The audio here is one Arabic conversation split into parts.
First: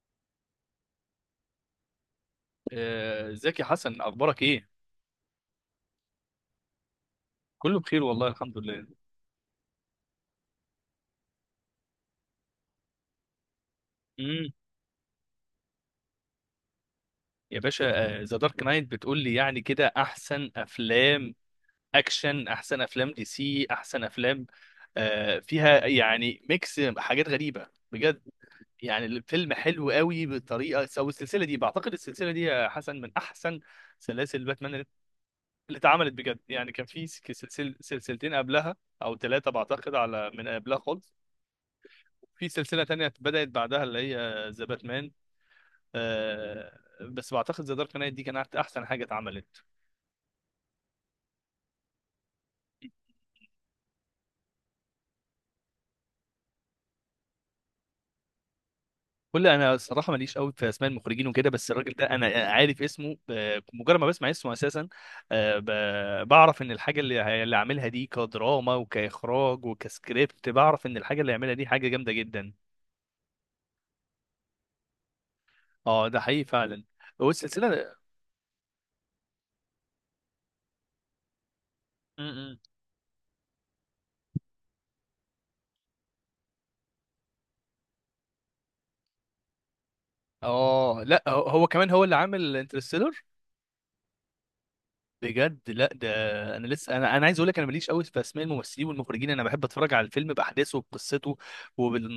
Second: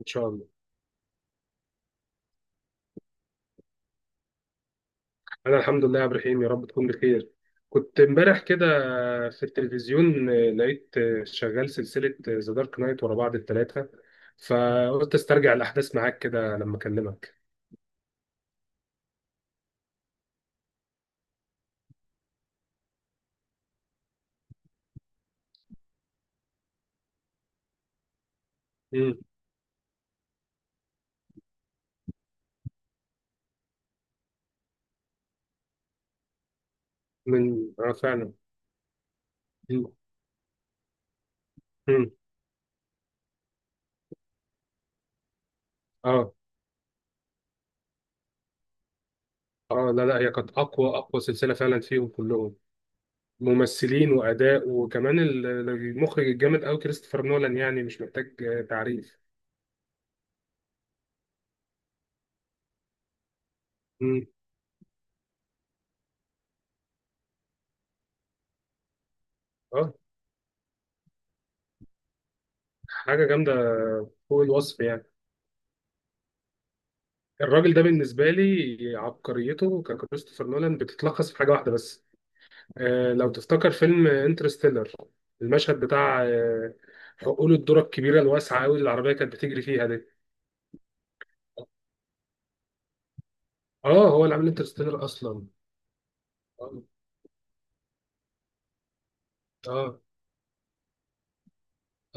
ان شاء الله. ازيك يا حسن، اخبارك ايه؟ انا الحمد لله يا عبد الرحيم، يا رب تكون بخير. كله كنت بخير والله، امبارح الحمد كده لله. في التلفزيون، لقيت شغال سلسلة ذا دارك نايت ورا بعض الثلاثة، امم فقلت استرجع الاحداث معاك كده لما اكلمك. يا باشا. ذا دارك نايت بتقول لي؟ يعني كده احسن افلام اكشن، احسن افلام دي سي، احسن افلام. فيها يعني ميكس حاجات غريبة بجد. يعني مم. الفيلم حلو قوي بطريقة، او السلسلة دي، بعتقد السلسلة دي يا حسن من احسن سلاسل باتمان اللي اتعملت بجد. يعني كان في من اه فعلا. سلسلتين قبلها او 3، مم. بعتقد، على من قبلها خالص. مم. في سلسلة تانية بدأت بعدها، اللي هي ذا باتمان. اه آه، بس بعتقد ذا دارك نايت دي كانت احسن حاجه اتعملت. اه لا لا هي كانت اقوى اقوى سلسلة فعلا فيهم كلهم، ممثلين واداء، وكمان المخرج الجامد قوي كريستوفر نولان، يعني مش محتاج تعريف. انا الصراحه ماليش قوي في اسماء المخرجين وكده، بس الراجل ده انا عارف اسمه، مجرد ما مم. بسمع اسمه اساسا. بعرف ان الحاجه اللي عاملها دي كدراما وكاخراج اه، وكسكريبت، بعرف ان الحاجه اللي عاملها دي حاجه جامده جدا. حاجة جامدة فوق الوصف يعني. اه، ده حقيقي فعلا. والسلسله. الراجل ده بالنسبة لي عبقريته ككريستوفر نولان بتتلخص في حاجة واحدة بس. م- م. لو تفتكر فيلم انترستيلر، المشهد بتاع حقول الذرة الكبيرة الواسعة أوي اللي العربية كانت بتجري فيها دي. اه لا، هو كمان، هو اللي عامل انترستيلر. اه، هو اللي عامل انترستيلر أصلا. بجد لا، ده انا اه. لسه انا عايز اقول لك، انا ماليش قوي في اسماء الممثلين والمخرجين. انا بحب اتفرج آه. على الفيلم باحداثه وبقصته،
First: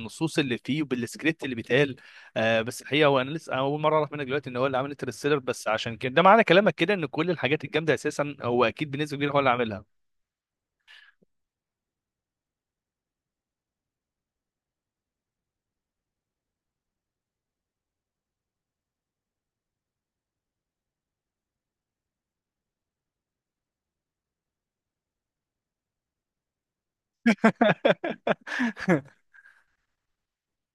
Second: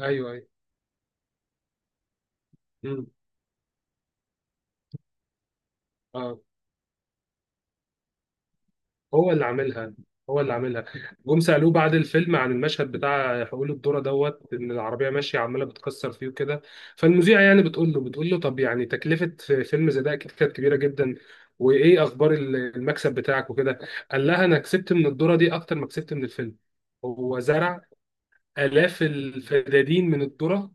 ايوه ايوه. اللي فيه، وبالسكريبت اللي بيتقال. بس الحقيقه، مم. هو انا لسه اول مره اعرف منك دلوقتي ان هو اللي عامل انترستيلر. بس عشان كده، ده اه، معنى كلامك كده، ان كل الحاجات الجامده اساسا هو اكيد بنسبه هو كبيره هو اللي اللي عاملها. عاملها، هو اللي عاملها. جم سألوه بعد الفيلم عن المشهد بتاع حقول الذرة دوت ان العربية ماشية عمالة بتكسر فيه وكده، فالمذيعة يعني بتقول له طب يعني تكلفة فيلم زي ده اكيد كانت كبيرة جدا، وايه اخبار المكسب بتاعك وكده. قال لها انا كسبت من الذرة دي اكتر ما كسبت من الفيلم. هو زرع آلاف الفدادين من الذرة،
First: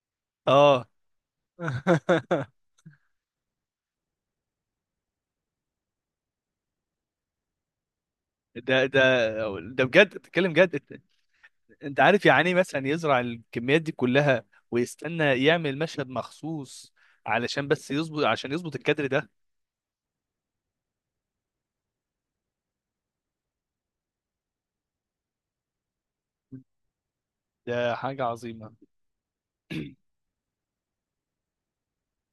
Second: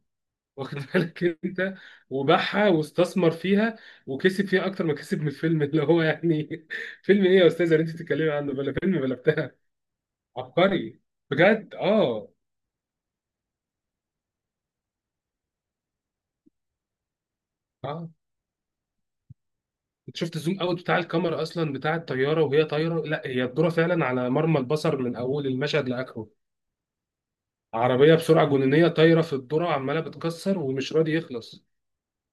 واخد اه. بالك انت، وباعها واستثمر فيها وكسب فيها اكتر ما كسب من الفيلم. اللي هو يعني فيلم ايه يا استاذه اللي انت بتتكلمي عنه، بلا ده ده فيلم بلا بتاع. ده بجد بتتكلم جد؟ عبقري بجد. انت عارف اه يعني ايه مثلا يزرع الكميات دي كلها، ويستنى يعمل مشهد مخصوص علشان بس اه. يظبط عشان يظبط الكادر ده. انت شفت الزوم اوت بتاع الكاميرا اصلا بتاع الطياره وهي طايره؟ لا، هي الذره فعلا على مرمى البصر من اول المشهد لاخره. ده عربيه حاجة بسرعه عظيمة. جنونيه طايره في الذره وعماله بتكسر ومش راضي يخلص.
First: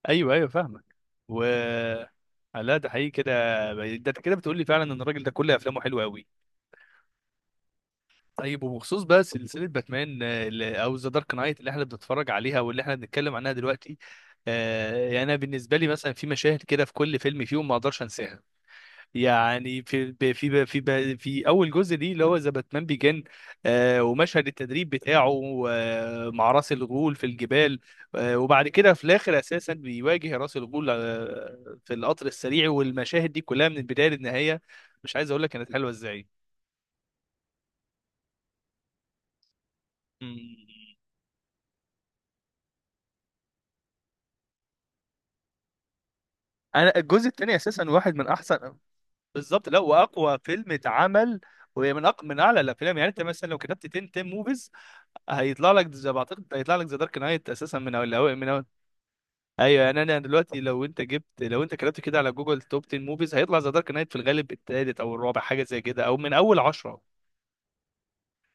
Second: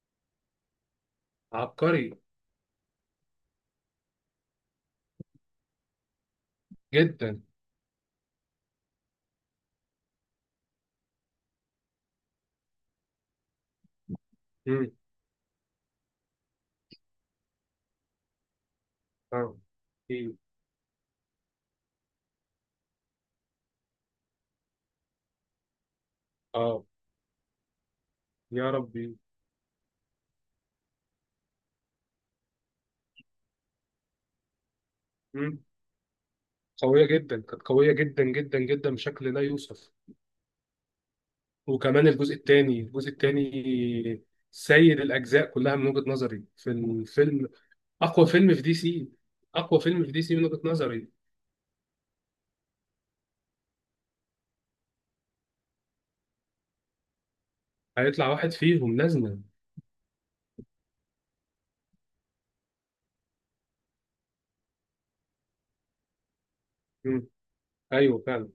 ايوه ايوه، فاهمك. و عبقري لا، ده حقيقي كده. ده انت كده بتقول لي فعلا ان الراجل ده كل افلامه حلوه قوي. جدا. طيب، وبخصوص بقى سلسله باتمان، او ذا دارك نايت اللي احنا بنتفرج عليها واللي احنا بنتكلم عنها دلوقتي. امم. يعني انا بالنسبه لي مثلا في مشاهد كده في كل فيلم فيهم ما اقدرش انساها. اه، يعني في ب- ايه. في ب- في ب- في اول جزء دي اللي هو ذا باتمان بيجن. ومشهد التدريب بتاعه، مع راس اه. الغول في الجبال. وبعد يا كده في ربي. الاخر اساسا بيواجه راس الغول في القطر السريع، والمشاهد دي كلها من البدايه للنهايه، مش عايز اقول لك كانت حلوه ازاي. قوية جدا، كانت قوية جدا جدا جدا بشكل لا يوصف. مم. وكمان الجزء الثاني، الجزء الثاني سيد الأجزاء كلها من وجهة نظري في انا الجزء الفيلم. الثاني اساسا واحد أقوى من فيلم في دي احسن. سي، بالظبط، لا، أقوى فيلم في دي سي واقوى من وجهة فيلم نظري. اتعمل. وهي من اعلى الافلام. يعني انت مثلا لو كتبت 10 10 موفيز، هيطلع لك زي، بعتقد هيطلع لك ذا دارك نايت اساسا هيطلع من واحد أول. فيهم لازما. ايوه يعني، انا دلوقتي لو انت جبت لو انت كتبت كده على جوجل توب 10 موفيز، هيطلع ذا دارك نايت في الغالب التالت او الرابع، حاجه زي كده، او من اول 10. مم. أيوه فعلا.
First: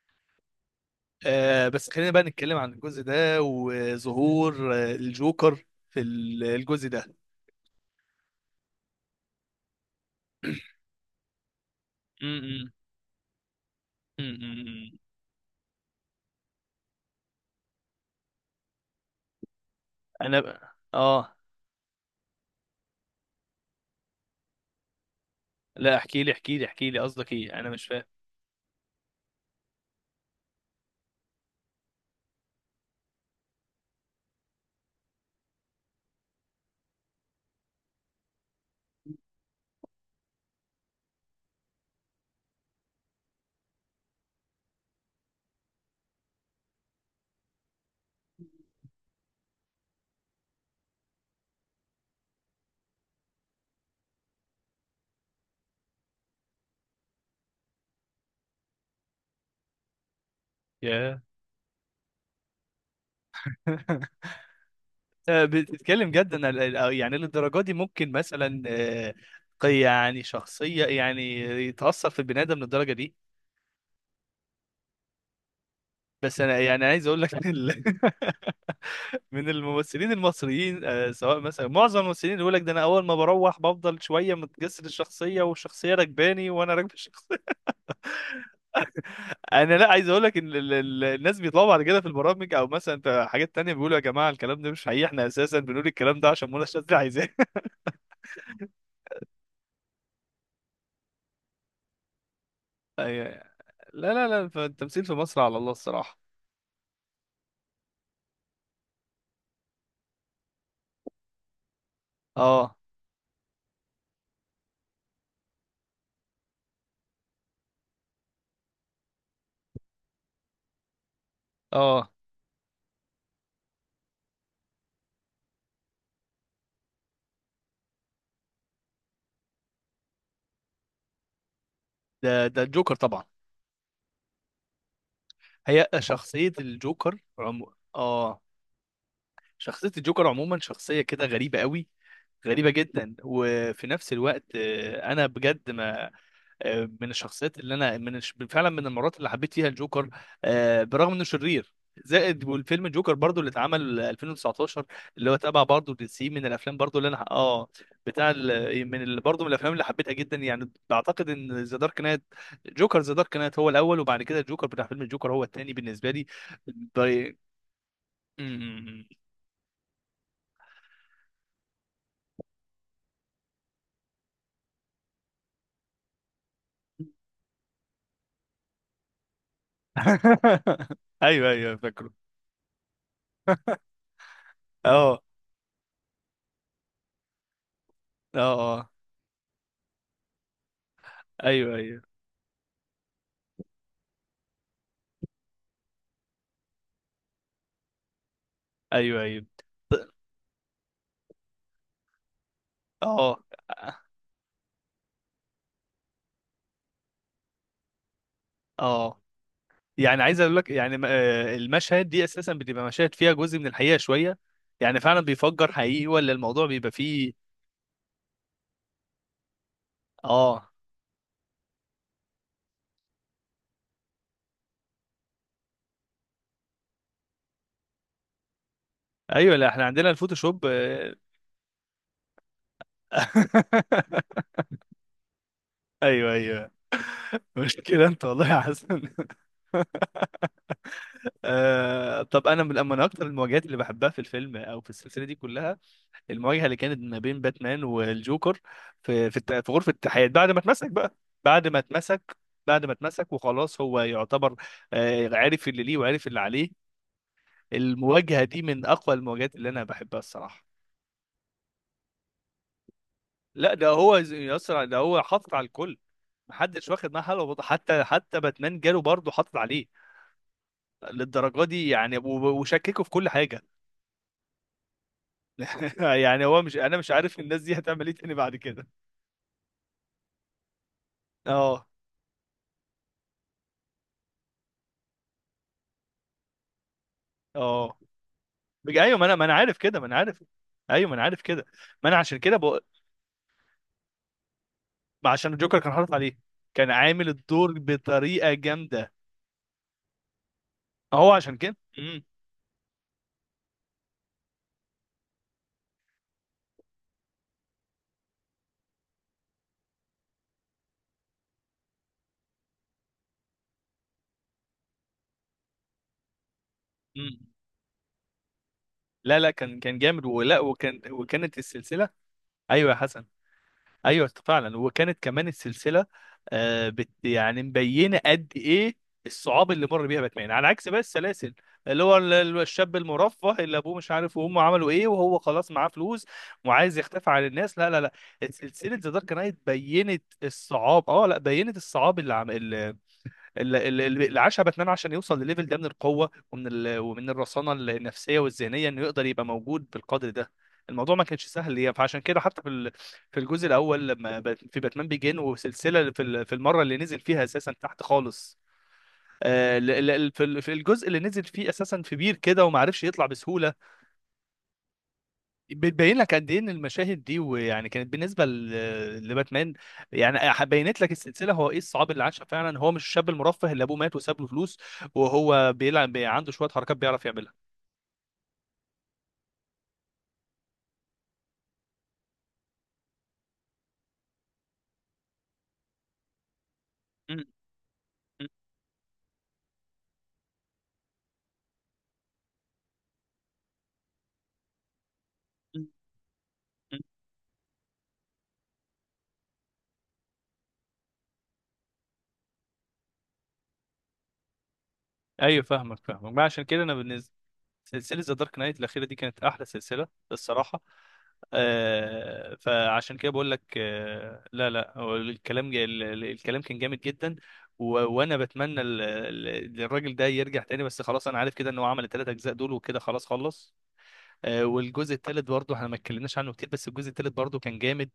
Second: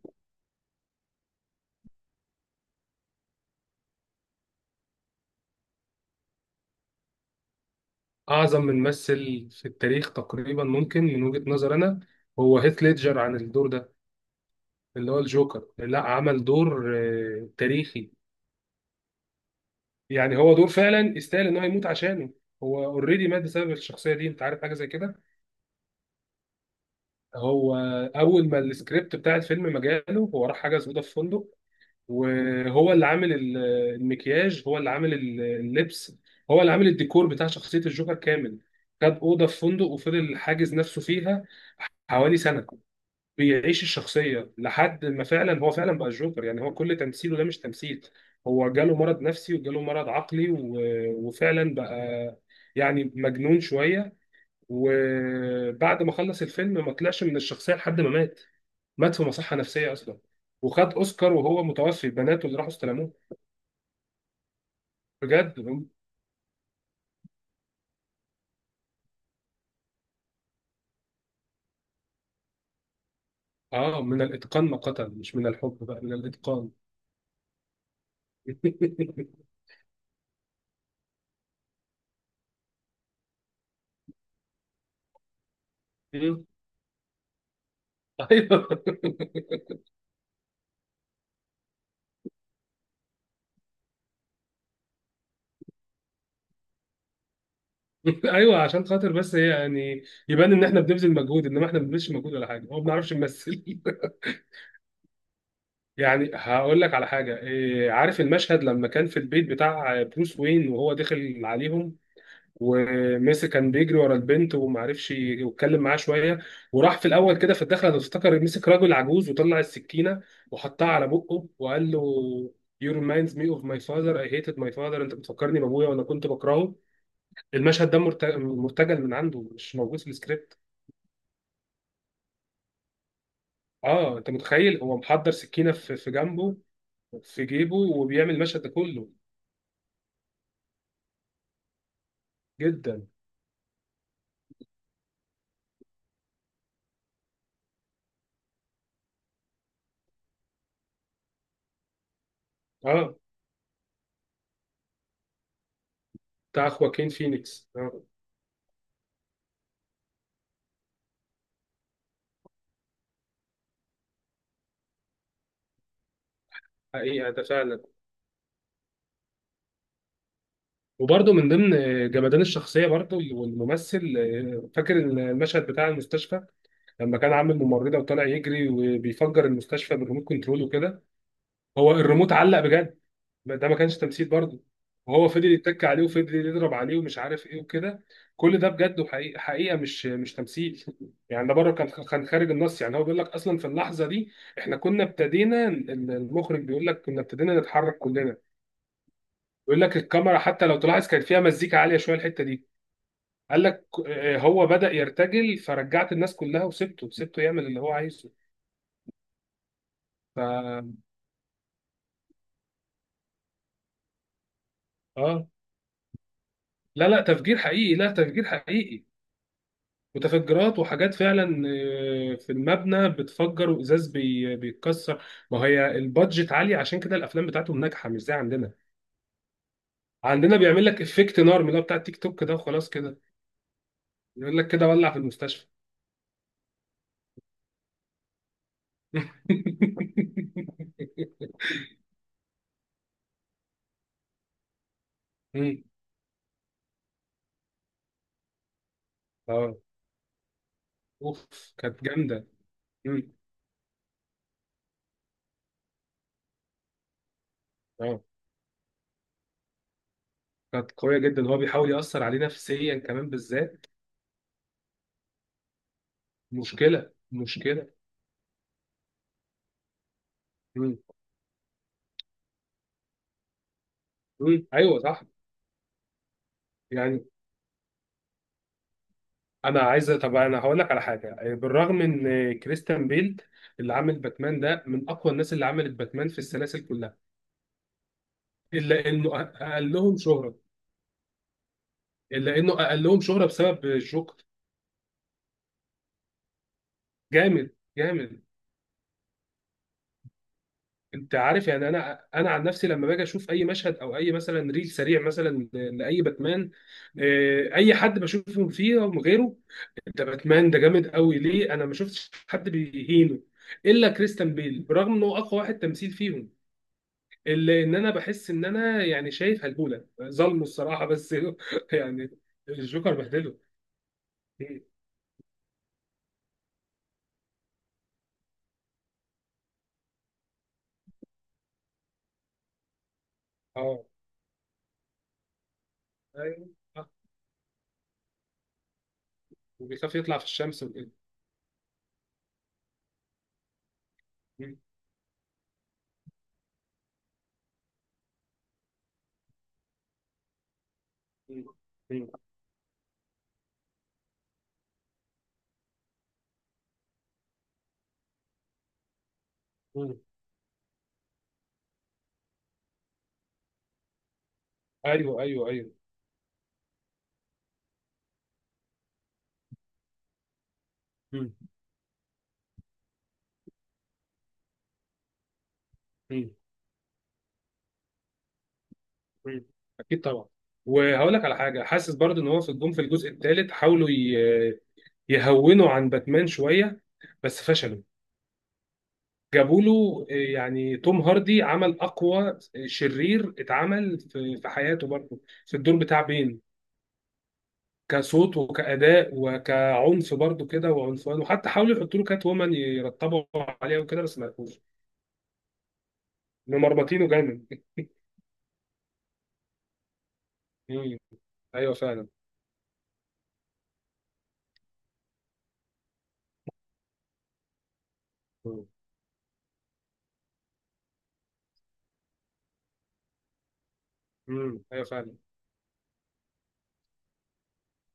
بس خلينا بقى نتكلم عن الجزء ده، وظهور الجوكر الجزء ده. أعظم ممثل في التاريخ تقريبا ممكن من وجهة نظر أنا، م- هو م- هيث ليدجر عن الدور ده، م- م- اللي هو الجوكر. لا، عمل دور تاريخي. يعني انا هو ب... دور فعلا اه يستاهل ان هو يموت عشانه. هو اوريدي مات بسبب الشخصيه دي، انت عارف حاجه زي كده. لا، احكي لي احكي لي احكي لي، قصدك ايه؟ انا هو مش فاهم. اول ما السكريبت بتاع الفيلم ما جاله، هو راح حجز اوضه في فندق، وهو اللي عامل المكياج، هو اللي عامل اللبس، هو اللي عامل الديكور بتاع شخصيه الجوكر كامل. خد اوضه في فندق وفضل حاجز نفسه فيها حوالي سنه، بيعيش الشخصية لحد ما فعلا هو فعلا بقى الجوكر. يعني هو كل تمثيله ده مش تمثيل، هو جاله مرض نفسي وجاله مرض عقلي وفعلا بقى يعني مجنون شوية. وبعد ما خلص الفيلم ما طلعش من الشخصية لحد ما مات، مات في مصحة نفسية أصلا، وخد ياه. أوسكار وهو متوفي، بناته اللي راحوا استلموه. بجد. بتتكلم جدا؟ يعني للدرجه دي ممكن مثلا، يعني شخصيه يعني يتاثر في البني ادم للدرجه دي؟ من الإتقان ما قتل، مش من الحب بقى، من بس انا الإتقان. يعني عايز اقول لك من الممثلين المصريين، سواء مثلا معظم الممثلين يقول لك ده، انا اول ما بروح بفضل شويه متجسد الشخصيه، والشخصيه راكباني وانا راكب الشخصيه. أيوه. انا، لا عايز اقول لك ان الناس بيطلعوا بعد كده في البرامج، او مثلا في حاجات تانية، بيقولوا يا جماعه الكلام ده مش حقيقي، احنا اساسا بنقول الكلام ده عشان منى شاذلي عايزاه. ايوه، عشان خاطر بس هي يعني يبان ان احنا بنبذل مجهود، انما احنا ما بنبذلش مجهود ولا حاجه، هو ما بنعرفش أي- نمثل. لا لا لا، فالتمثيل في مصر على الله الصراحه. يعني هقول لك على حاجه، إيه، عارف المشهد لما كان في البيت بتاع بروس وين وهو داخل عليهم اه. وميسي كان بيجري ورا البنت وما عرفش يتكلم معاه شويه، وراح في الاول كده في الدخله افتكر مسك راجل عجوز وطلع السكينه وحطها على بقه وقال له: اه، "You reminds me of my father I hated my father"، انت بتفكرني بابويا وانا كنت بكرهه. المشهد ده مرتجل من عنده، مش موجود في السكريبت. ده الجوكر طبعا. اه، انت متخيل؟ هو محضر سكينه هي في شخصيه جنبه، الجوكر في عمو. جيبه وبيعمل اه. المشهد ده كله. شخصية الجوكر عموما شخصية كده غريبة قوي، غريبة جدا. جدا. وفي نفس الوقت، انا بجد ما... من الشخصيات اللي انا، فعلا من المرات اللي حبيت فيها الجوكر. برغم انه شرير. زائد والفيلم اه، جوكر برضو اللي اتعمل 2019، اللي هو تبع برضو دي سي. من بتاع الافلام برضو اللي خواكين انا، اه. فينيكس. اه. بتاع ال... من ال... برضو من الافلام اللي حبيتها جدا. يعني بعتقد ان ذا دارك نايت، جوكر ذا دارك نايت هو الاول، وبعد كده الجوكر بتاع فيلم الجوكر هو الثاني بالنسبه لي. حقيقه ده فعلا، ب... وبرده من ضمن جمدان الشخصيه برده والممثل، فاكر المشهد بتاع المستشفى؟ لما كان عامل ممرضه وطالع يجري وبيفجر المستشفى بالريموت كنترول وكده. ايوه ايوه هو فاكره. الريموت علق بجد، ما ده ما كانش تمثيل برضه، اه وهو فضل يتك عليه وفضل يضرب عليه ومش عارف ايه وكده. اه كل ده اه. بجد وحقيقة حقيقة مش تمثيل. يعني ده بره، ايوه كان ايوه كان خارج النص. يعني هو بيقول لك اصلا في اللحظة دي احنا كنا ابتدينا، المخرج بيقول لك كنا ابتدينا نتحرك كلنا، ايوه ايوه. بيقول لك الكاميرا حتى لو تلاحظ كان فيها مزيكا عالية شوية الحتة دي. اه قال لك هو بدأ يرتجل، فرجعت الناس كلها وسبته سبته يعمل اللي هو عايزه. اه. يعني عايز ف اقول لك يعني، المشهد دي اساسا بتبقى مشاهد فيها جزء من الحقيقه شويه. يعني فعلا اه، بيفجر حقيقي، ولا الموضوع بيبقى لا لا، فيه؟ تفجير حقيقي، لا تفجير حقيقي، اه. متفجرات وحاجات فعلا في المبنى بتفجر، وازاز بيتكسر. ما هي البادجت عاليه، عشان كده الافلام بتاعتهم ناجحه مش زي عندنا. ايوه، لا احنا عندنا عندنا الفوتوشوب بيعمل لك آه. افكت نار من اللي هو بتاع التيك توك ده، وخلاص كده، يقول لك كده ولع في المستشفى. ايوه ايوه. مشكله انت والله يا حسن. طب انا من اكتر المواجهات اللي بحبها في الفيلم او في السلسله دي كلها. مم. المواجهه اللي كانت ما بين باتمان والجوكر في اه، غرفه التحقيقات بعد ما اتمسك بقى. بعد اوف. ما كانت اتمسك جامده. بعد ما اتمسك مم. وخلاص، هو يعتبر عارف اللي ليه وعارف اللي عليه. اه، المواجهه دي من اقوى المواجهات اللي انا بحبها الصراحه. كانت قويه جدا. هو بيحاول ياثر عليه نفسيا كمان لا، بالذات. ده هو يسرع، ده هو حاطط على الكل. محدش واخد مشكله معاه حلوه، مشكله. حتى باتمان جاله برضه حاطط عليه مم. للدرجه دي يعني، وشككه في كل حاجه. مم. ايوه صح. يعني هو مش... انا مش يعني عارف الناس دي هتعمل ايه تاني بعد كده. انا عايز، طب انا هقول لك على حاجه، اه، بالرغم ان كريستيان بيل اللي عامل باتمان ده من اقوى الناس اللي عملت باتمان في السلاسل كلها، اه. الا ايوه، ما انا انه ما انا عارف كده، ما انا اقلهم عارف. شهره، ايوه ما انا عارف كده، ما انا عشان كده الا انه بقول. اقلهم شهره بسبب الجوكر. ما عشان الجوكر كان حاطط عليه، كان عامل جامد الدور جامد. بطريقه جامده. هو انت عشان عارف كده. يعني، انا عن نفسي لما باجي اشوف اي مشهد او اي مثلا ريل سريع مثلا لاي باتمان، اي حد بشوفهم فيه غيره، ده باتمان ده جامد قوي ليه، انا ما شفتش حد بيهينه الا كريستيان بيل، برغم انه اقوى واحد تمثيل فيهم، امم اللي ان انا بحس ان انا يعني لا لا، شايف كان هلبوله جامد ولا، ظلمه الصراحه بس. وكانت السلسله. يعني ايوه يا الجوكر حسن، بهدله. ايوه فعلا. مم. وكانت كمان السلسله آه بت يعني مبينه قد ايه الصعاب اللي مر بيها باتمان، على عكس بقى السلاسل. اللي هو الشاب المرفه اللي ابوه اه. مش عارف وامه عملوا ايه، وهو خلاص معاه فلوس، ايوه. وعايز آه. يختفي عن الناس. لا، لا، لا. سلسله ذا دارك نايت وبيخاف بينت يطلع في الشمس الصعاب وكده. اه لا بينت الصعاب اللي عم... ال- ال- ال- اللي عاشها مم. باتمان، عشان يوصل لليفل ده من القوه، ومن الرصانه النفسيه والذهنيه، انه يقدر يبقى موجود بالقدر ده. الموضوع ما كانش مم. سهل ليه، فعشان مم. كده حتى في الجزء الاول، لما باتمان بيجين، وسلسله، في المره اللي نزل فيها اساسا تحت خالص. مم. في الجزء اللي نزل فيه اساسا في بير كده، وما عرفش يطلع بسهوله. ايوه ايوه ايوه. بتبين لك قد ايه ان المشاهد دي، ويعني كانت بالنسبه لباتمان. يعني بينت لك مم. السلسله هو ايه الصعاب اللي عاشها فعلا، هو مش الشاب المرفه اللي ابوه مات وساب له فلوس، وهو بيلعب مم. عنده شويه حركات بيعرف يعملها. مم. اكيد طبعا. وهقول لك على حاجه، حاسس برضه ان هو في الجون في الجزء الثالث حاولوا يهونوا عن باتمان شويه، م- بس فشلوا. م- جابوا له يعني توم هاردي عمل اقوى شرير اتعمل في حياته برضه، في م- الدور بتاع بين، م. كصوت وكأداء وكعنف برضو كده وعنفوان، وحتى حاولوا يحطوا له كات وومن يرتبوا عليها وكده بس ما لقوش ايوه فاهمك، فاهمك، ما عشان إنه كده انا مربطينه بالنسبه. جامد. سلسلة ذا دارك نايت الأخيرة دي كانت أحلى سلسلة الصراحة. مم. ايوه فعلا. فعشان كده بقول لك، لا لا، هو الكلام جا الكلام كان جامد جدا. و وانا بتمنى الراجل ده يرجع تاني، بس خلاص، انا عارف كده ان هو عمل الثلاث اجزاء دول وكده، خلاص خلص. امم. ايوه والجزء فعلا. الثالث برضه احنا ما اتكلمناش عنه كتير، بس الجزء الثالث برضه كان جامد.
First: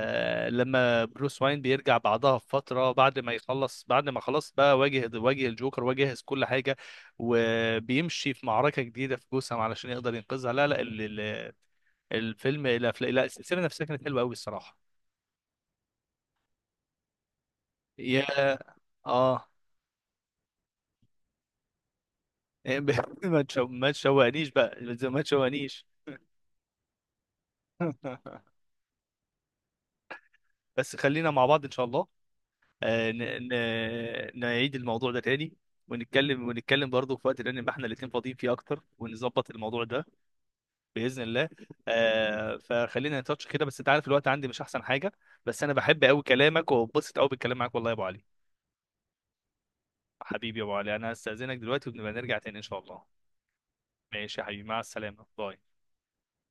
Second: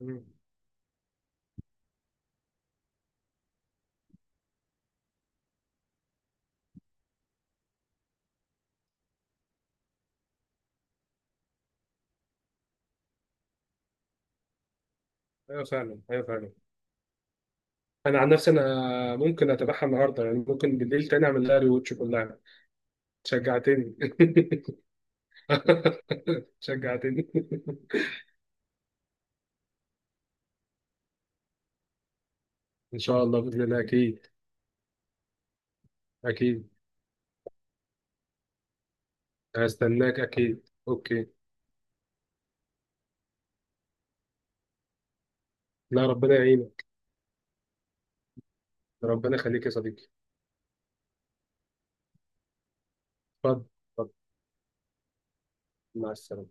مم. لما بروس واين بيرجع بعدها بفترة، بعد ما خلاص بقى، واجه الجوكر وجهز كل حاجة، وبيمشي في معركة جديدة في جوثام علشان يقدر ينقذها. لا لا، الفيلم، لا لا لا، السلسلة نفسها كانت حلوة قوي الصراحة. ايوه فعلا. ايوه فعلا. انا يا. عن نفسي انا اه. ممكن اتابعها النهارده، يعني ممكن بالليل تاني اعمل لها ريوتش كلها. ما شجعتني. تشوقنيش بقى، ما تشوقنيش. شجعتني. بس خلينا مع بعض ان شاء الله. ان شاء الله، باذن الله، اكيد. نعيد الموضوع ده تاني، ونتكلم اكيد ونتكلم برضه في وقت تاني نبقى احنا الاتنين فاضيين فيه اكتر، ونظبط الموضوع ده. هستناك، اكيد. باذن اوكي. الله. فخلينا نتاتش كده، بس انت عارف الوقت عندي مش احسن حاجه. بس انا بحب لا، قوي ربنا كلامك يعينك. وببسط قوي بالكلام معاك والله يا ابو علي. ربنا يخليك يا صديقي. حبيبي يا ابو علي، انا هستاذنك دلوقتي ونبقى نرجع تاني ان شاء الله. اتفضل اتفضل. ماشي يا حبيبي، مع السلامه، باي. مع السلامة.